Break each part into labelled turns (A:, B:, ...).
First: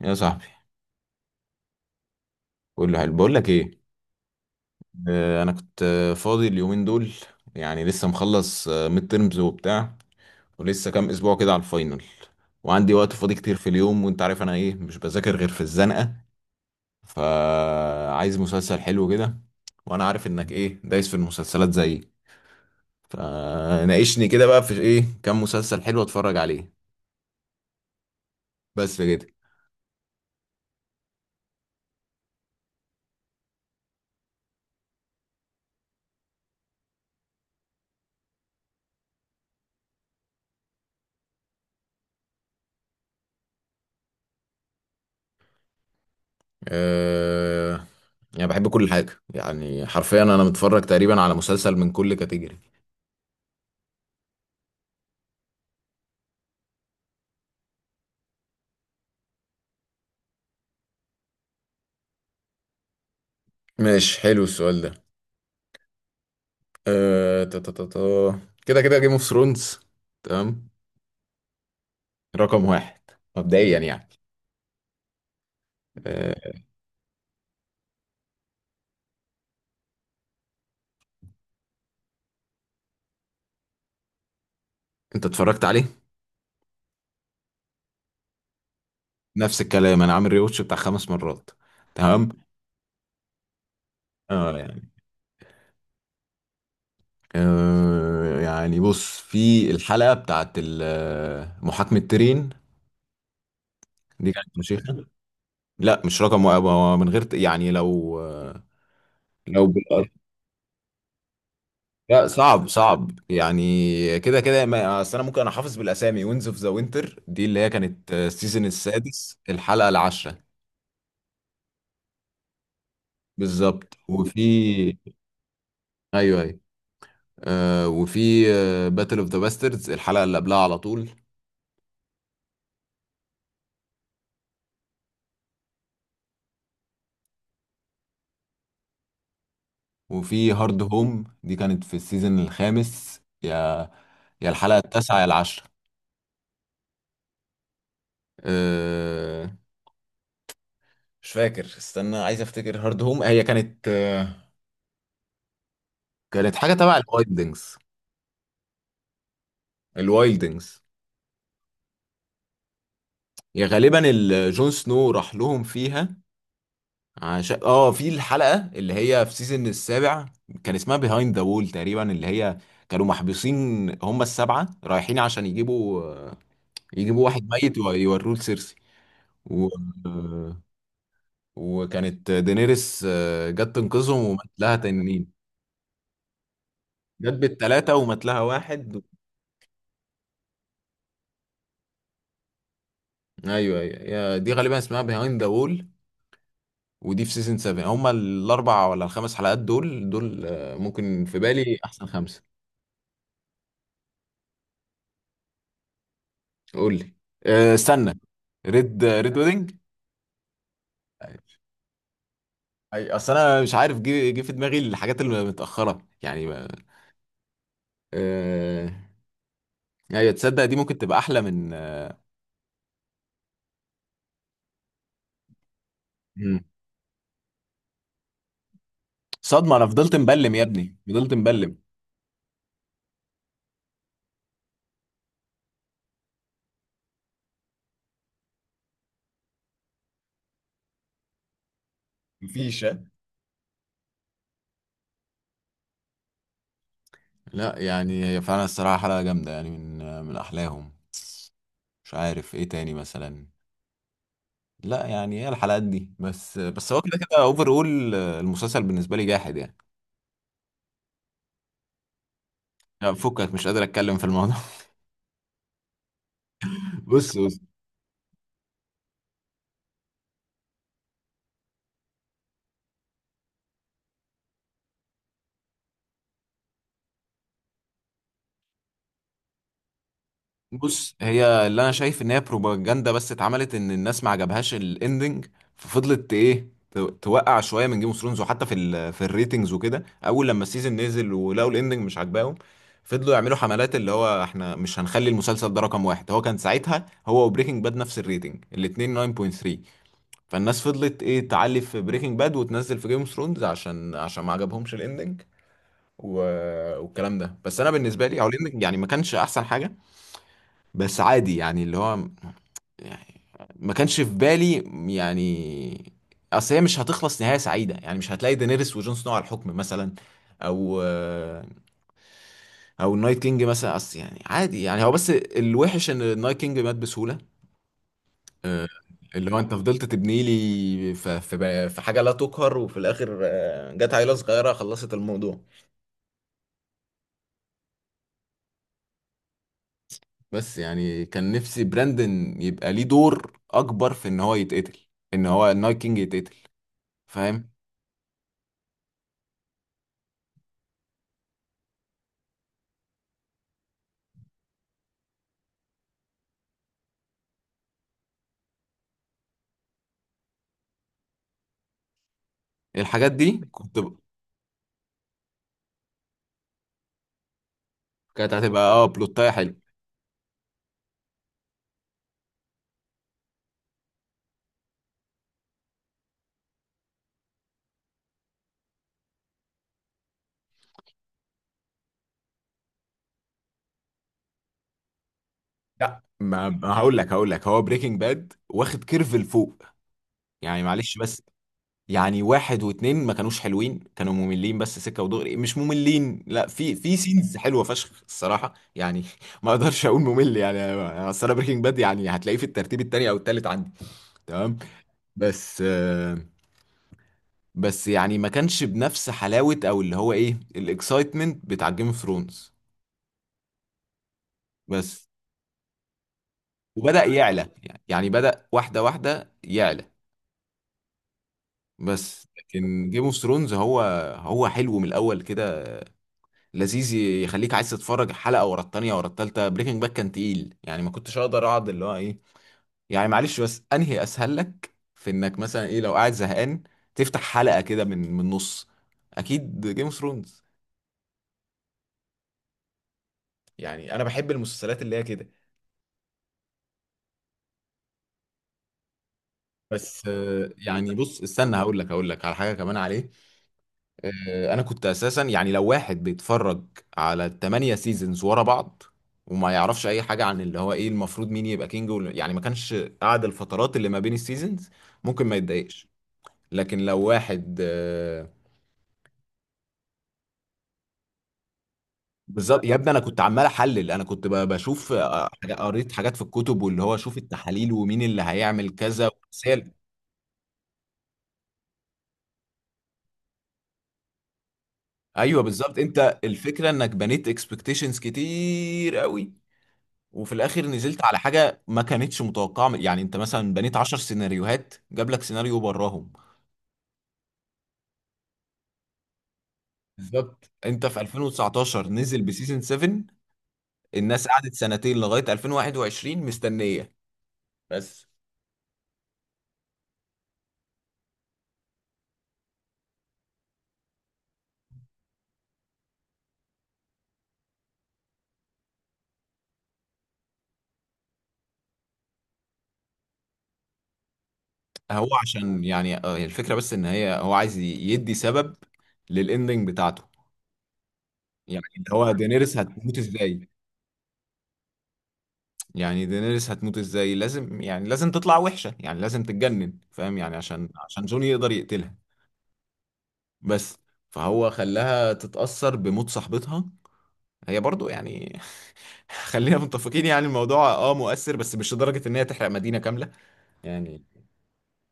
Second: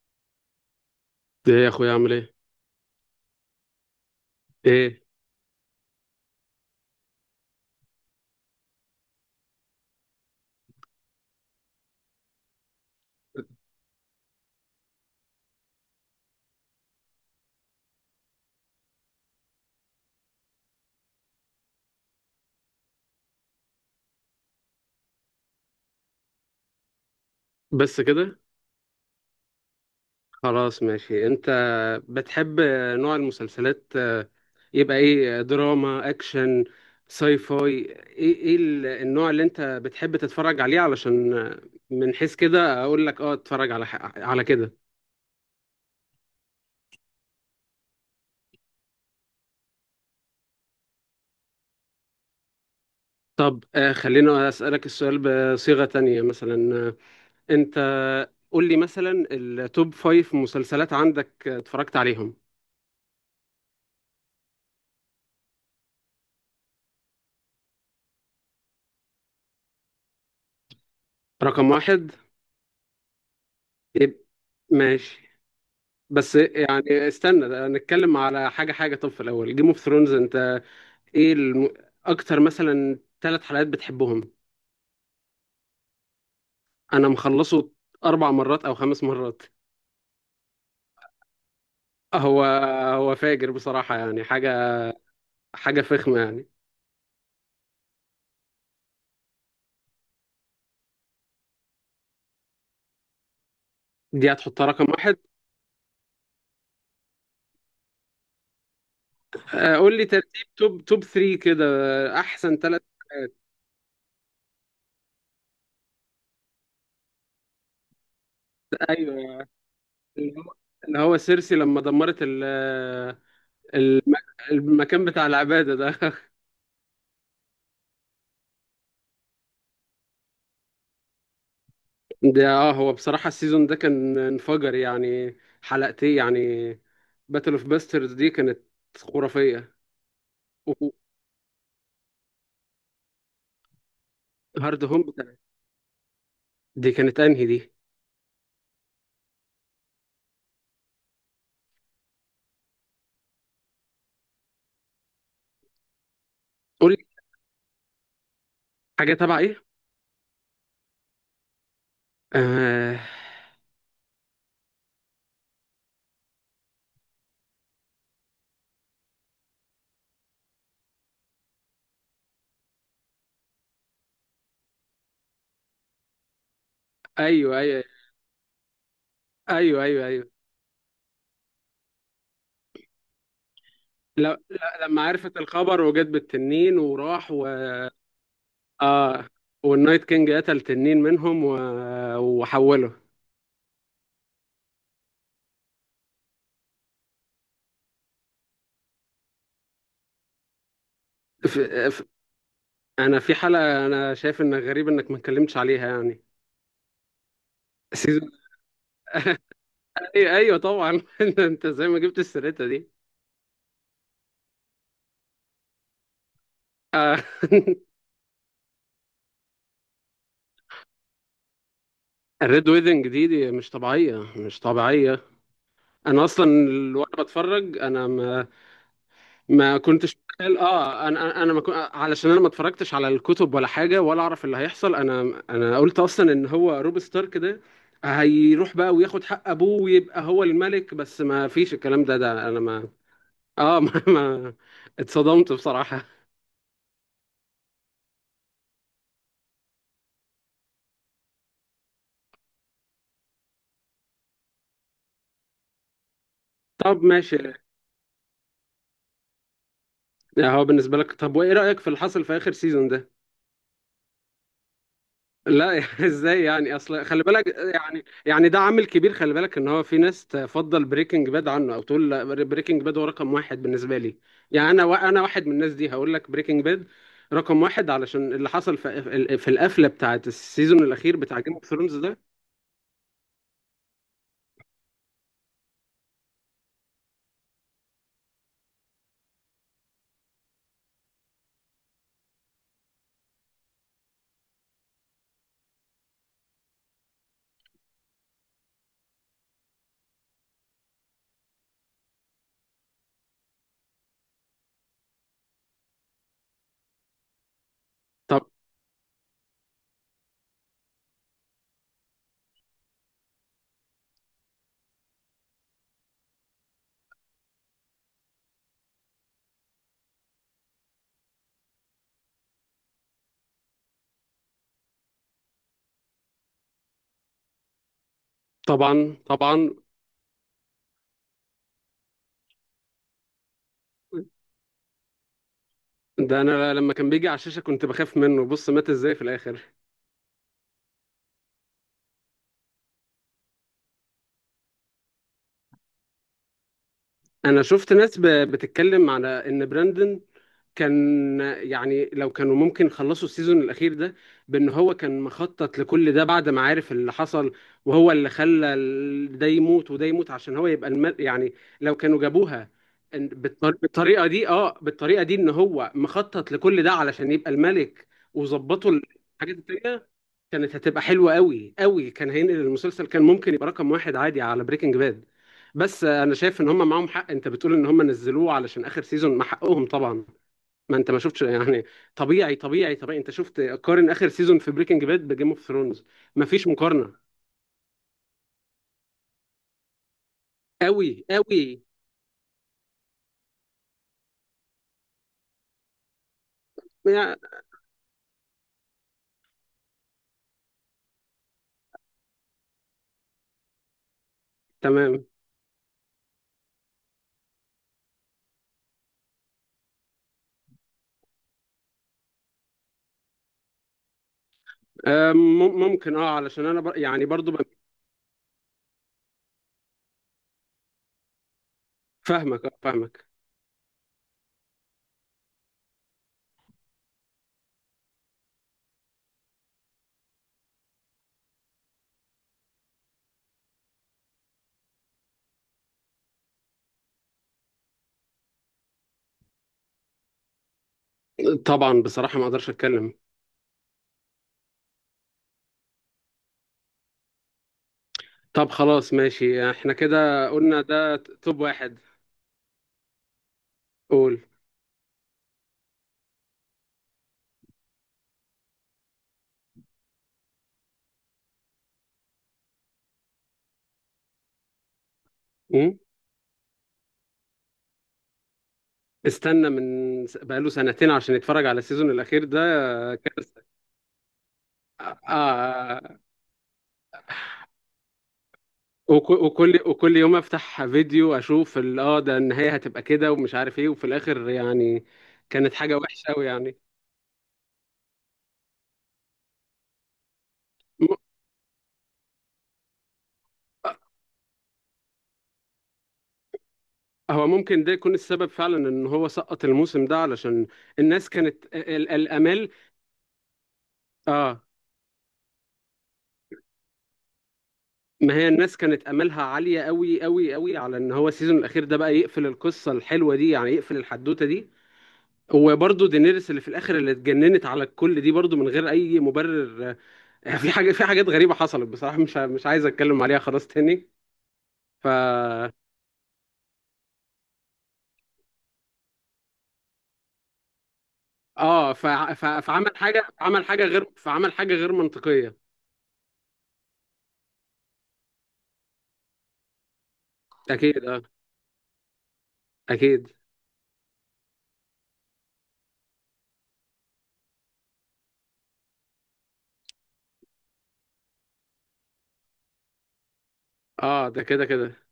A: يا صاحبي،
B: ايه يا اخويا عامل ايه؟
A: قول له حلو. بقول لك ايه.
B: ايه
A: انا كنت فاضي اليومين دول. يعني لسه مخلص ميد ترمز وبتاع، ولسه كام اسبوع كده على الفاينل، وعندي وقت فاضي كتير في اليوم. وانت عارف انا ايه، مش بذاكر غير في الزنقه. فعايز مسلسل حلو كده، وانا عارف انك ايه، دايس في المسلسلات زيي. فناقشني كده بقى في ايه، كام مسلسل حلو اتفرج عليه.
B: بس كده.
A: بس كده.
B: خلاص ماشي. انت بتحب نوع المسلسلات، يبقى ايه؟ دراما، اكشن، ساي فاي؟ ايه النوع اللي انت بتحب تتفرج عليه، علشان من حيث كده اقول لك اتفرج على على كده.
A: أه... يعني بحب كل حاجه. يعني حرفيا انا متفرج تقريبا على مسلسل من كل كاتيجوري.
B: طب خلينا اسالك السؤال بصيغة تانية، مثلا، انت قول لي مثلا التوب فايف مسلسلات عندك اتفرجت عليهم.
A: ماشي، حلو السؤال ده. أه... تا- تا- تا- تا. كده كده جيم اوف ثرونز. تمام،
B: رقم واحد؟
A: رقم واحد، مبدئيا يعني.
B: يبقى ماشي. بس
A: أه...
B: يعني استنى، نتكلم على حاجة حاجة. طب في الأول، جيم اوف ثرونز، أنت إيه أكتر مثلا ثلاث حلقات بتحبهم؟
A: انت اتفرجت عليه؟
B: أنا مخلصه أربع مرات أو خمس مرات.
A: نفس الكلام، انا عامل ريوتش بتاع 5 مرات. تمام.
B: هو هو فاجر بصراحة، يعني
A: اه
B: حاجة،
A: يعني
B: حاجة فخمة يعني.
A: يعني بص، في الحلقة بتاعت محاكمة تيرين، دي
B: دي
A: كانت
B: هتحطها رقم
A: فشيخة.
B: واحد؟
A: لا، مش رقم واحد. هو من غير يعني، لو لو...
B: قول لي ترتيب توب توب 3 كده،
A: لا،
B: أحسن
A: صعب
B: ثلاث.
A: صعب يعني. كده كده اصل انا ممكن، انا حافظ بالاسامي. وينز اوف ذا وينتر، دي اللي هي كانت السيزون
B: أيوه،
A: السادس، الحلقه
B: اللي
A: العاشره.
B: هو، اللي هو سيرسي لما دمرت
A: بالظبط.
B: الم...
A: وفي
B: المكان بتاع العبادة ده.
A: ايوه ايوه. وفي باتل اوف ذا باستردز، الحلقه اللي قبلها على طول.
B: ده هو بصراحة السيزون ده كان انفجر يعني. حلقتين يعني، باتل اوف باسترز دي كانت خرافية.
A: وفي هارد هوم، دي كانت في السيزون الخامس، يا الحلقه
B: وهارد هوم
A: التاسعه يا العاشره.
B: دي كانت انهي دي؟
A: آه مش فاكر، استنى عايز افتكر. هارد هوم هي كانت آه، كانت حاجه
B: قول
A: تبع
B: لي،
A: الوايلدنجز.
B: حاجة تبع ايه؟
A: الوايلدنجز.
B: آه.
A: يا غالبا جون سنو راح لهم فيها. عشان في الحلقة اللي هي في سيزون السابع، كان اسمها بيهايند ذا وول تقريبا. اللي هي كانوا محبوسين، هم السبعة رايحين عشان يجيبوا، يجيبوا واحد
B: ايوه
A: ميت
B: ايوه
A: ويوروه لسيرسي. و...
B: ايوه ايوه ايوه
A: وكانت دينيريس جت تنقذهم
B: لا
A: ومات لها
B: لا، لما
A: تنين.
B: عرفت الخبر وجت بالتنين وراح
A: جت
B: و...
A: بالتلاتة ومات لها واحد.
B: اه، والنايت كينج قتل تنين منهم و... وحوله.
A: ايوه ايوه. دي غالبا اسمها بيهايند ذا وول. ودي في سيزون 7، هما الاربع ولا الخمس حلقات دول دول، ممكن في
B: ف...
A: بالي
B: ف...
A: احسن خمسه.
B: انا في حلقة، انا شايف انك غريب انك ما اتكلمتش عليها يعني.
A: قول لي. استنى.
B: سيزون.
A: ريد ويدنج.
B: ايوه ايوه طبعا. أنت زي ما جبت السيرتة دي
A: اي، اصل انا مش عارف، جه في دماغي الحاجات اللي متاخره يعني ما...
B: آه،
A: أه... ايوه، تصدق دي ممكن تبقى احلى من...
B: الريد ويدنج دي، دي مش طبيعية، مش طبيعية. أنا أصلا
A: مم.
B: وأنا بتفرج أنا ما...
A: صدمه،
B: ما
A: انا فضلت
B: كنتش
A: مبلم
B: متخيل.
A: يا ابني،
B: أه، أنا
A: فضلت
B: أنا أنا ما كنت،
A: مبلم.
B: علشان أنا ما اتفرجتش على الكتب ولا حاجة ولا أعرف اللي هيحصل. أنا قلت أصلا إن هو روب ستارك ده هيروح بقى وياخد حق أبوه ويبقى هو الملك. بس ما فيش الكلام ده، ده أنا
A: مفيش
B: ما...
A: ها؟
B: أه. ما اتصدمت بصراحة.
A: لا يعني هي فعلا الصراحه حلقه جامده يعني، من احلاهم. مش عارف ايه تاني مثلا. لا يعني هي الحلقات دي بس. بس هو
B: طب
A: كده كده
B: ماشي،
A: اوفر اول، المسلسل بالنسبه لي جاحد يعني.
B: ده هو بالنسبة لك. طب وإيه رأيك في اللي حصل في آخر سيزون ده؟
A: لا، فكك، مش قادر اتكلم في الموضوع.
B: لا. ازاي يعني؟ اصل خلي
A: بص
B: بالك،
A: بص.
B: يعني ده عامل كبير. خلي بالك ان هو في ناس تفضل بريكنج باد عنه، او تقول لا، بريكنج باد هو رقم واحد بالنسبه لي. يعني انا انا واحد من الناس دي. هقول لك، بريكنج باد رقم واحد علشان اللي حصل في القفله بتاعت السيزون
A: بص،
B: الاخير بتاع جيم اوف
A: هي اللي انا
B: ثرونز ده.
A: شايف ان هي بروباجندا بس اتعملت، ان الناس ما عجبهاش الاندنج. ففضلت ايه، توقع شويه من جيم اوف ثرونز. وحتى في في الريتنجز وكده، اول لما السيزون نزل ولقوا الاندنج مش عاجباهم، فضلوا يعملوا حملات، اللي هو احنا مش هنخلي المسلسل ده رقم واحد. هو كان ساعتها هو وبريكنج باد نفس الريتنج، الاتنين 9.3. فالناس فضلت ايه، تعلي في بريكنج باد وتنزل في جيم اوف ثرونز، عشان ما عجبهمش الاندنج. و... والكلام ده. بس انا بالنسبه لي او
B: طب.
A: الاندنج يعني ما كانش احسن حاجه. بس عادي يعني، اللي هو ما كانش في بالي يعني. اصل هي مش هتخلص نهاية سعيدة يعني، مش هتلاقي دينيريس وجون سنو على الحكم مثلا، او النايت كينج مثلا. اصل يعني عادي يعني، هو بس الوحش ان النايت كينج مات بسهولة. آه،
B: طبعا،
A: اللي هو
B: طبعا.
A: انت فضلت تبني لي في حاجة لا تقهر، وفي الاخر جت عيلة صغيرة خلصت الموضوع.
B: ده انا لما كان بيجي على الشاشه كنت بخاف منه، بص مات ازاي في الاخر.
A: بس يعني كان نفسي براندن يبقى ليه دور اكبر في ان هو يتقتل، ان هو النايت كينج يتقتل،
B: انا
A: فاهم.
B: شفت ناس بتتكلم على ان براندن كان، يعني لو كانوا ممكن يخلصوا السيزون الاخير ده بان هو كان مخطط لكل ده بعد ما عارف اللي حصل، وهو اللي خلى ده يموت وده يموت عشان هو يبقى المل يعني. لو كانوا جابوها
A: الحاجات دي كنت ب...
B: بالطريقه دي، اه، بالطريقه دي، ان هو مخطط لكل ده علشان يبقى الملك،
A: كانت هتبقى
B: وظبطوا
A: اه بلوتايه
B: الحاجات
A: حلو.
B: التانيه، كانت هتبقى حلوه قوي قوي. كان هينقل المسلسل، كان ممكن يبقى رقم واحد عادي على بريكنج باد. بس انا شايف ان هم معاهم حق، انت بتقول ان هم نزلوه علشان اخر سيزون، ما حقهم طبعا. ما انت ما شفتش يعني، طبيعي، طبيعي، طبيعي، انت شفت، قارن اخر سيزون في بريكنج باد بجيم اوف ثرونز.
A: لا
B: ما فيش
A: ما
B: مقارنه،
A: هقول لك، هقول لك هو بريكنج باد واخد كيرف لفوق. يعني
B: قوي
A: معلش بس،
B: قوي.
A: يعني واحد واتنين ما كانوش حلوين، كانوا مملين. بس سكة ودغري مش مملين. لا، في
B: يا-
A: سينز حلوة فشخ الصراحة يعني. ما اقدرش اقول ممل يعني. اصل انا بريكنج باد يعني هتلاقيه في الترتيب التاني او التالت عندي. تمام.
B: تمام.
A: بس بس يعني ما كانش بنفس حلاوة، او اللي هو ايه، الاكسايتمنت بتاع جيم اوف ثرونز بس.
B: ممكن، اه، علشان انا
A: وبدأ
B: يعني برضو
A: يعلى، يعني بدأ واحدة واحدة يعلى. بس
B: فاهمك،
A: لكن جيم
B: فاهمك.
A: اوف ثرونز، هو حلو من الاول كده، لذيذ يخليك عايز تتفرج حلقه ورا التانيه ورا التالته. بريكنج باك كان تقيل يعني، ما كنتش اقدر اقعد اللي هو ايه يعني. معلش بس، انهي اسهل لك في انك مثلا ايه، لو قاعد زهقان تفتح حلقه كده من النص؟ اكيد جيم اوف ثرونز.
B: طبعا بصراحه ما اقدرش اتكلم.
A: يعني انا بحب المسلسلات اللي هي كده.
B: طب خلاص ماشي، احنا
A: بس
B: كده قلنا
A: يعني
B: ده
A: بص
B: توب
A: استنى، هقول
B: واحد.
A: لك، هقول لك على حاجه كمان عليه.
B: قول.
A: انا كنت اساسا يعني، لو واحد بيتفرج على ال8 سيزونز ورا بعض وما يعرفش اي حاجه عن اللي هو ايه، المفروض مين يبقى كينج يعني ما كانش قاعد الفترات اللي ما بين السيزونز، ممكن ما
B: م؟
A: يتضايقش. لكن لو واحد
B: استنى من بقاله سنتين عشان يتفرج على السيزون الاخير ده.
A: بالظبط يا ابني. انا كنت عمال احلل، انا كنت بشوف
B: آه آه.
A: قريت حاجات في الكتب، واللي هو شوف التحاليل ومين اللي هيعمل كذا. بس
B: وكل وكل يوم افتح فيديو، اشوف اه، ده النهاية هتبقى كده ومش عارف ايه، وفي الاخر يعني.
A: ايوه
B: كانت حاجة
A: بالظبط.
B: وحشة
A: انت
B: قوي يعني.
A: الفكره انك بنيت اكسبكتيشنز كتير قوي، وفي الاخر
B: م-
A: نزلت على حاجه ما كانتش متوقعه. يعني انت مثلا بنيت
B: آه،
A: 10 سيناريوهات جاب لك سيناريو براهم.
B: هو ممكن ده يكون السبب فعلا ان هو سقط الموسم ده، علشان
A: بالظبط. انت في
B: الناس كانت
A: 2019 نزل
B: الامال.
A: بسيزون 7، الناس
B: اه،
A: قعدت سنتين لغايه 2021 مستنيه. بس
B: ما هي الناس كانت املها عالية قوي قوي قوي على ان هو السيزون الاخير ده بقى يقفل القصة الحلوة دي، يعني يقفل الحدوتة دي. وبرضه دينيريس اللي في الاخر اللي اتجننت على الكل دي، برضه من غير اي مبرر يعني. في حاجة، في حاجات غريبة حصلت بصراحة. مش مش عايز اتكلم عليها خلاص تاني. ف...
A: هو عشان يعني هي الفكره بس، ان هي هو عايز يدي سبب للاندنج بتاعته. يعني
B: اه،
A: اللي هو دينيريس
B: فعمل
A: هتموت
B: حاجة عمل
A: ازاي.
B: حاجة غير فعمل حاجة غير منطقية.
A: يعني دينيريس هتموت ازاي؟ لازم يعني، لازم تطلع وحشه يعني، لازم تتجنن فاهم يعني، عشان
B: اكيد، اه،
A: عشان جون يقدر يقتلها.
B: اكيد.
A: بس فهو خلاها تتأثر بموت صاحبتها. هي برضو يعني خلينا متفقين، يعني الموضوع اه مؤثر، بس مش لدرجة ان هي تحرق مدينة كاملة يعني.
B: اه، ده كده كده.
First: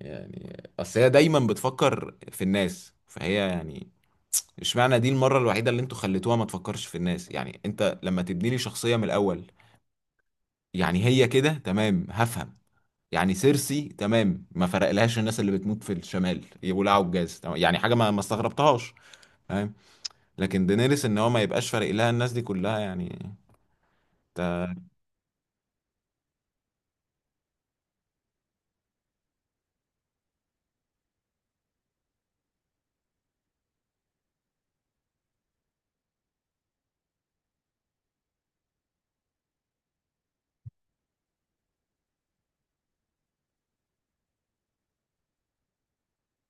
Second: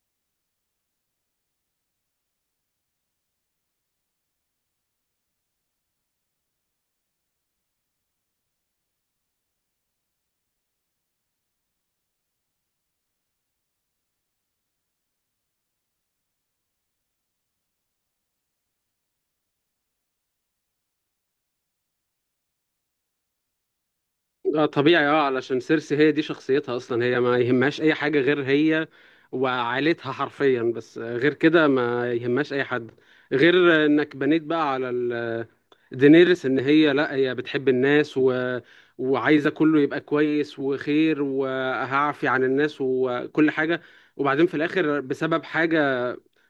A: يعني اصل هي دايما بتفكر في الناس، فهي يعني اشمعنى دي المرة الوحيدة اللي انتوا خليتوها ما تفكرش في الناس. يعني انت لما تبني لي شخصية من الاول. يعني هي كده تمام هفهم. يعني سيرسي تمام، ما فرقلهاش الناس اللي بتموت في الشمال، يولعوا الجاز تمام، يعني حاجة ما استغربتهاش. لكن دينيريس، ان هو ما يبقاش فارق لها الناس دي كلها يعني.
B: اه
A: انت...
B: طبيعي، اه، علشان سيرسي هي دي شخصيتها اصلا، هي ما يهمهاش اي حاجة غير هي وعائلتها حرفيا بس. غير كده ما يهمهاش اي حد. غير انك بنيت بقى على دينيرس ان هي، لا هي بتحب الناس و... وعايزه كله يبقى كويس وخير، وهعفي عن الناس وكل حاجه. وبعدين في الاخر بسبب حاجه،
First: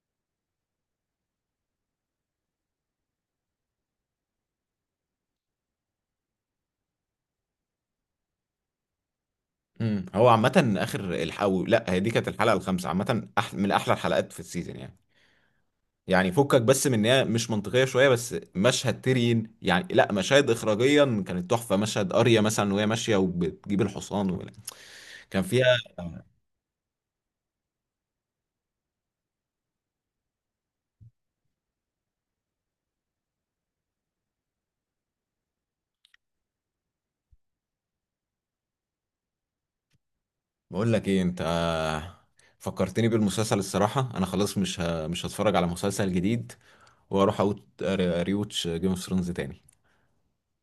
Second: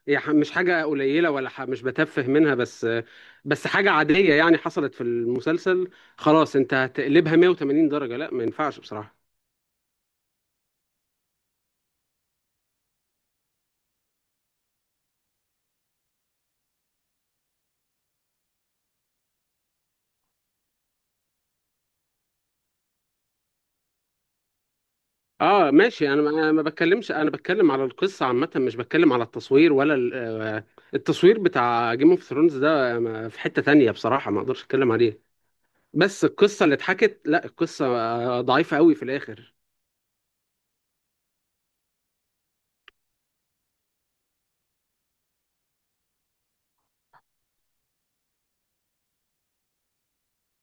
B: هي مش حاجه قليله، ولا مش بتفه منها، بس بس حاجه عاديه يعني حصلت في المسلسل، خلاص انت هتقلبها 180 درجه؟ لا، ما ينفعش بصراحه.
A: مم. هو عامة اخر الحلقة، لا هي دي كانت الحلقة الخامسة، عامة من احلى الحلقات في السيزون يعني. يعني فكك بس من ان هي مش منطقية شوية. بس مشهد تيرين يعني، لا مشاهد اخراجيا كانت تحفة. مشهد اريا مثلا وهي ماشية وبتجيب الحصان و... كان فيها.
B: اه ماشي، انا ما بتكلمش، انا بتكلم على القصه عامه، مش بتكلم على التصوير ولا التصوير بتاع جيم اوف ثرونز ده في حتة تانية بصراحة ما اقدرش اتكلم عليه. بس القصة اللي اتحكت، لا القصة ضعيفة قوي في الآخر.
A: بقول لك ايه انت، فكرتني بالمسلسل الصراحة. انا خلاص مش مش هتفرج على مسلسل جديد، واروح اقول ريوتش جيم اوف ثرونز تاني.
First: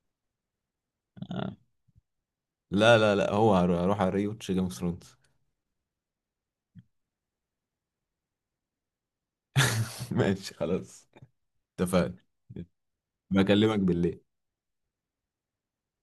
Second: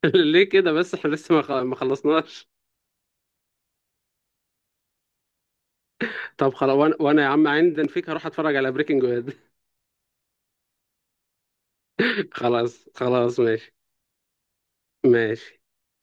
B: ليه كده بس، احنا لسه
A: آه.
B: ما خلصناش.
A: لا لا لا، هو هروح اريوتش جيم اوف ثرونز.
B: طب خلاص، وأنا يا عم عندي فيك، هروح اتفرج على بريكنج باد.
A: ماشي خلاص، اتفقنا.
B: خلاص، ماشي،
A: بكلمك بالليل.
B: ماشي.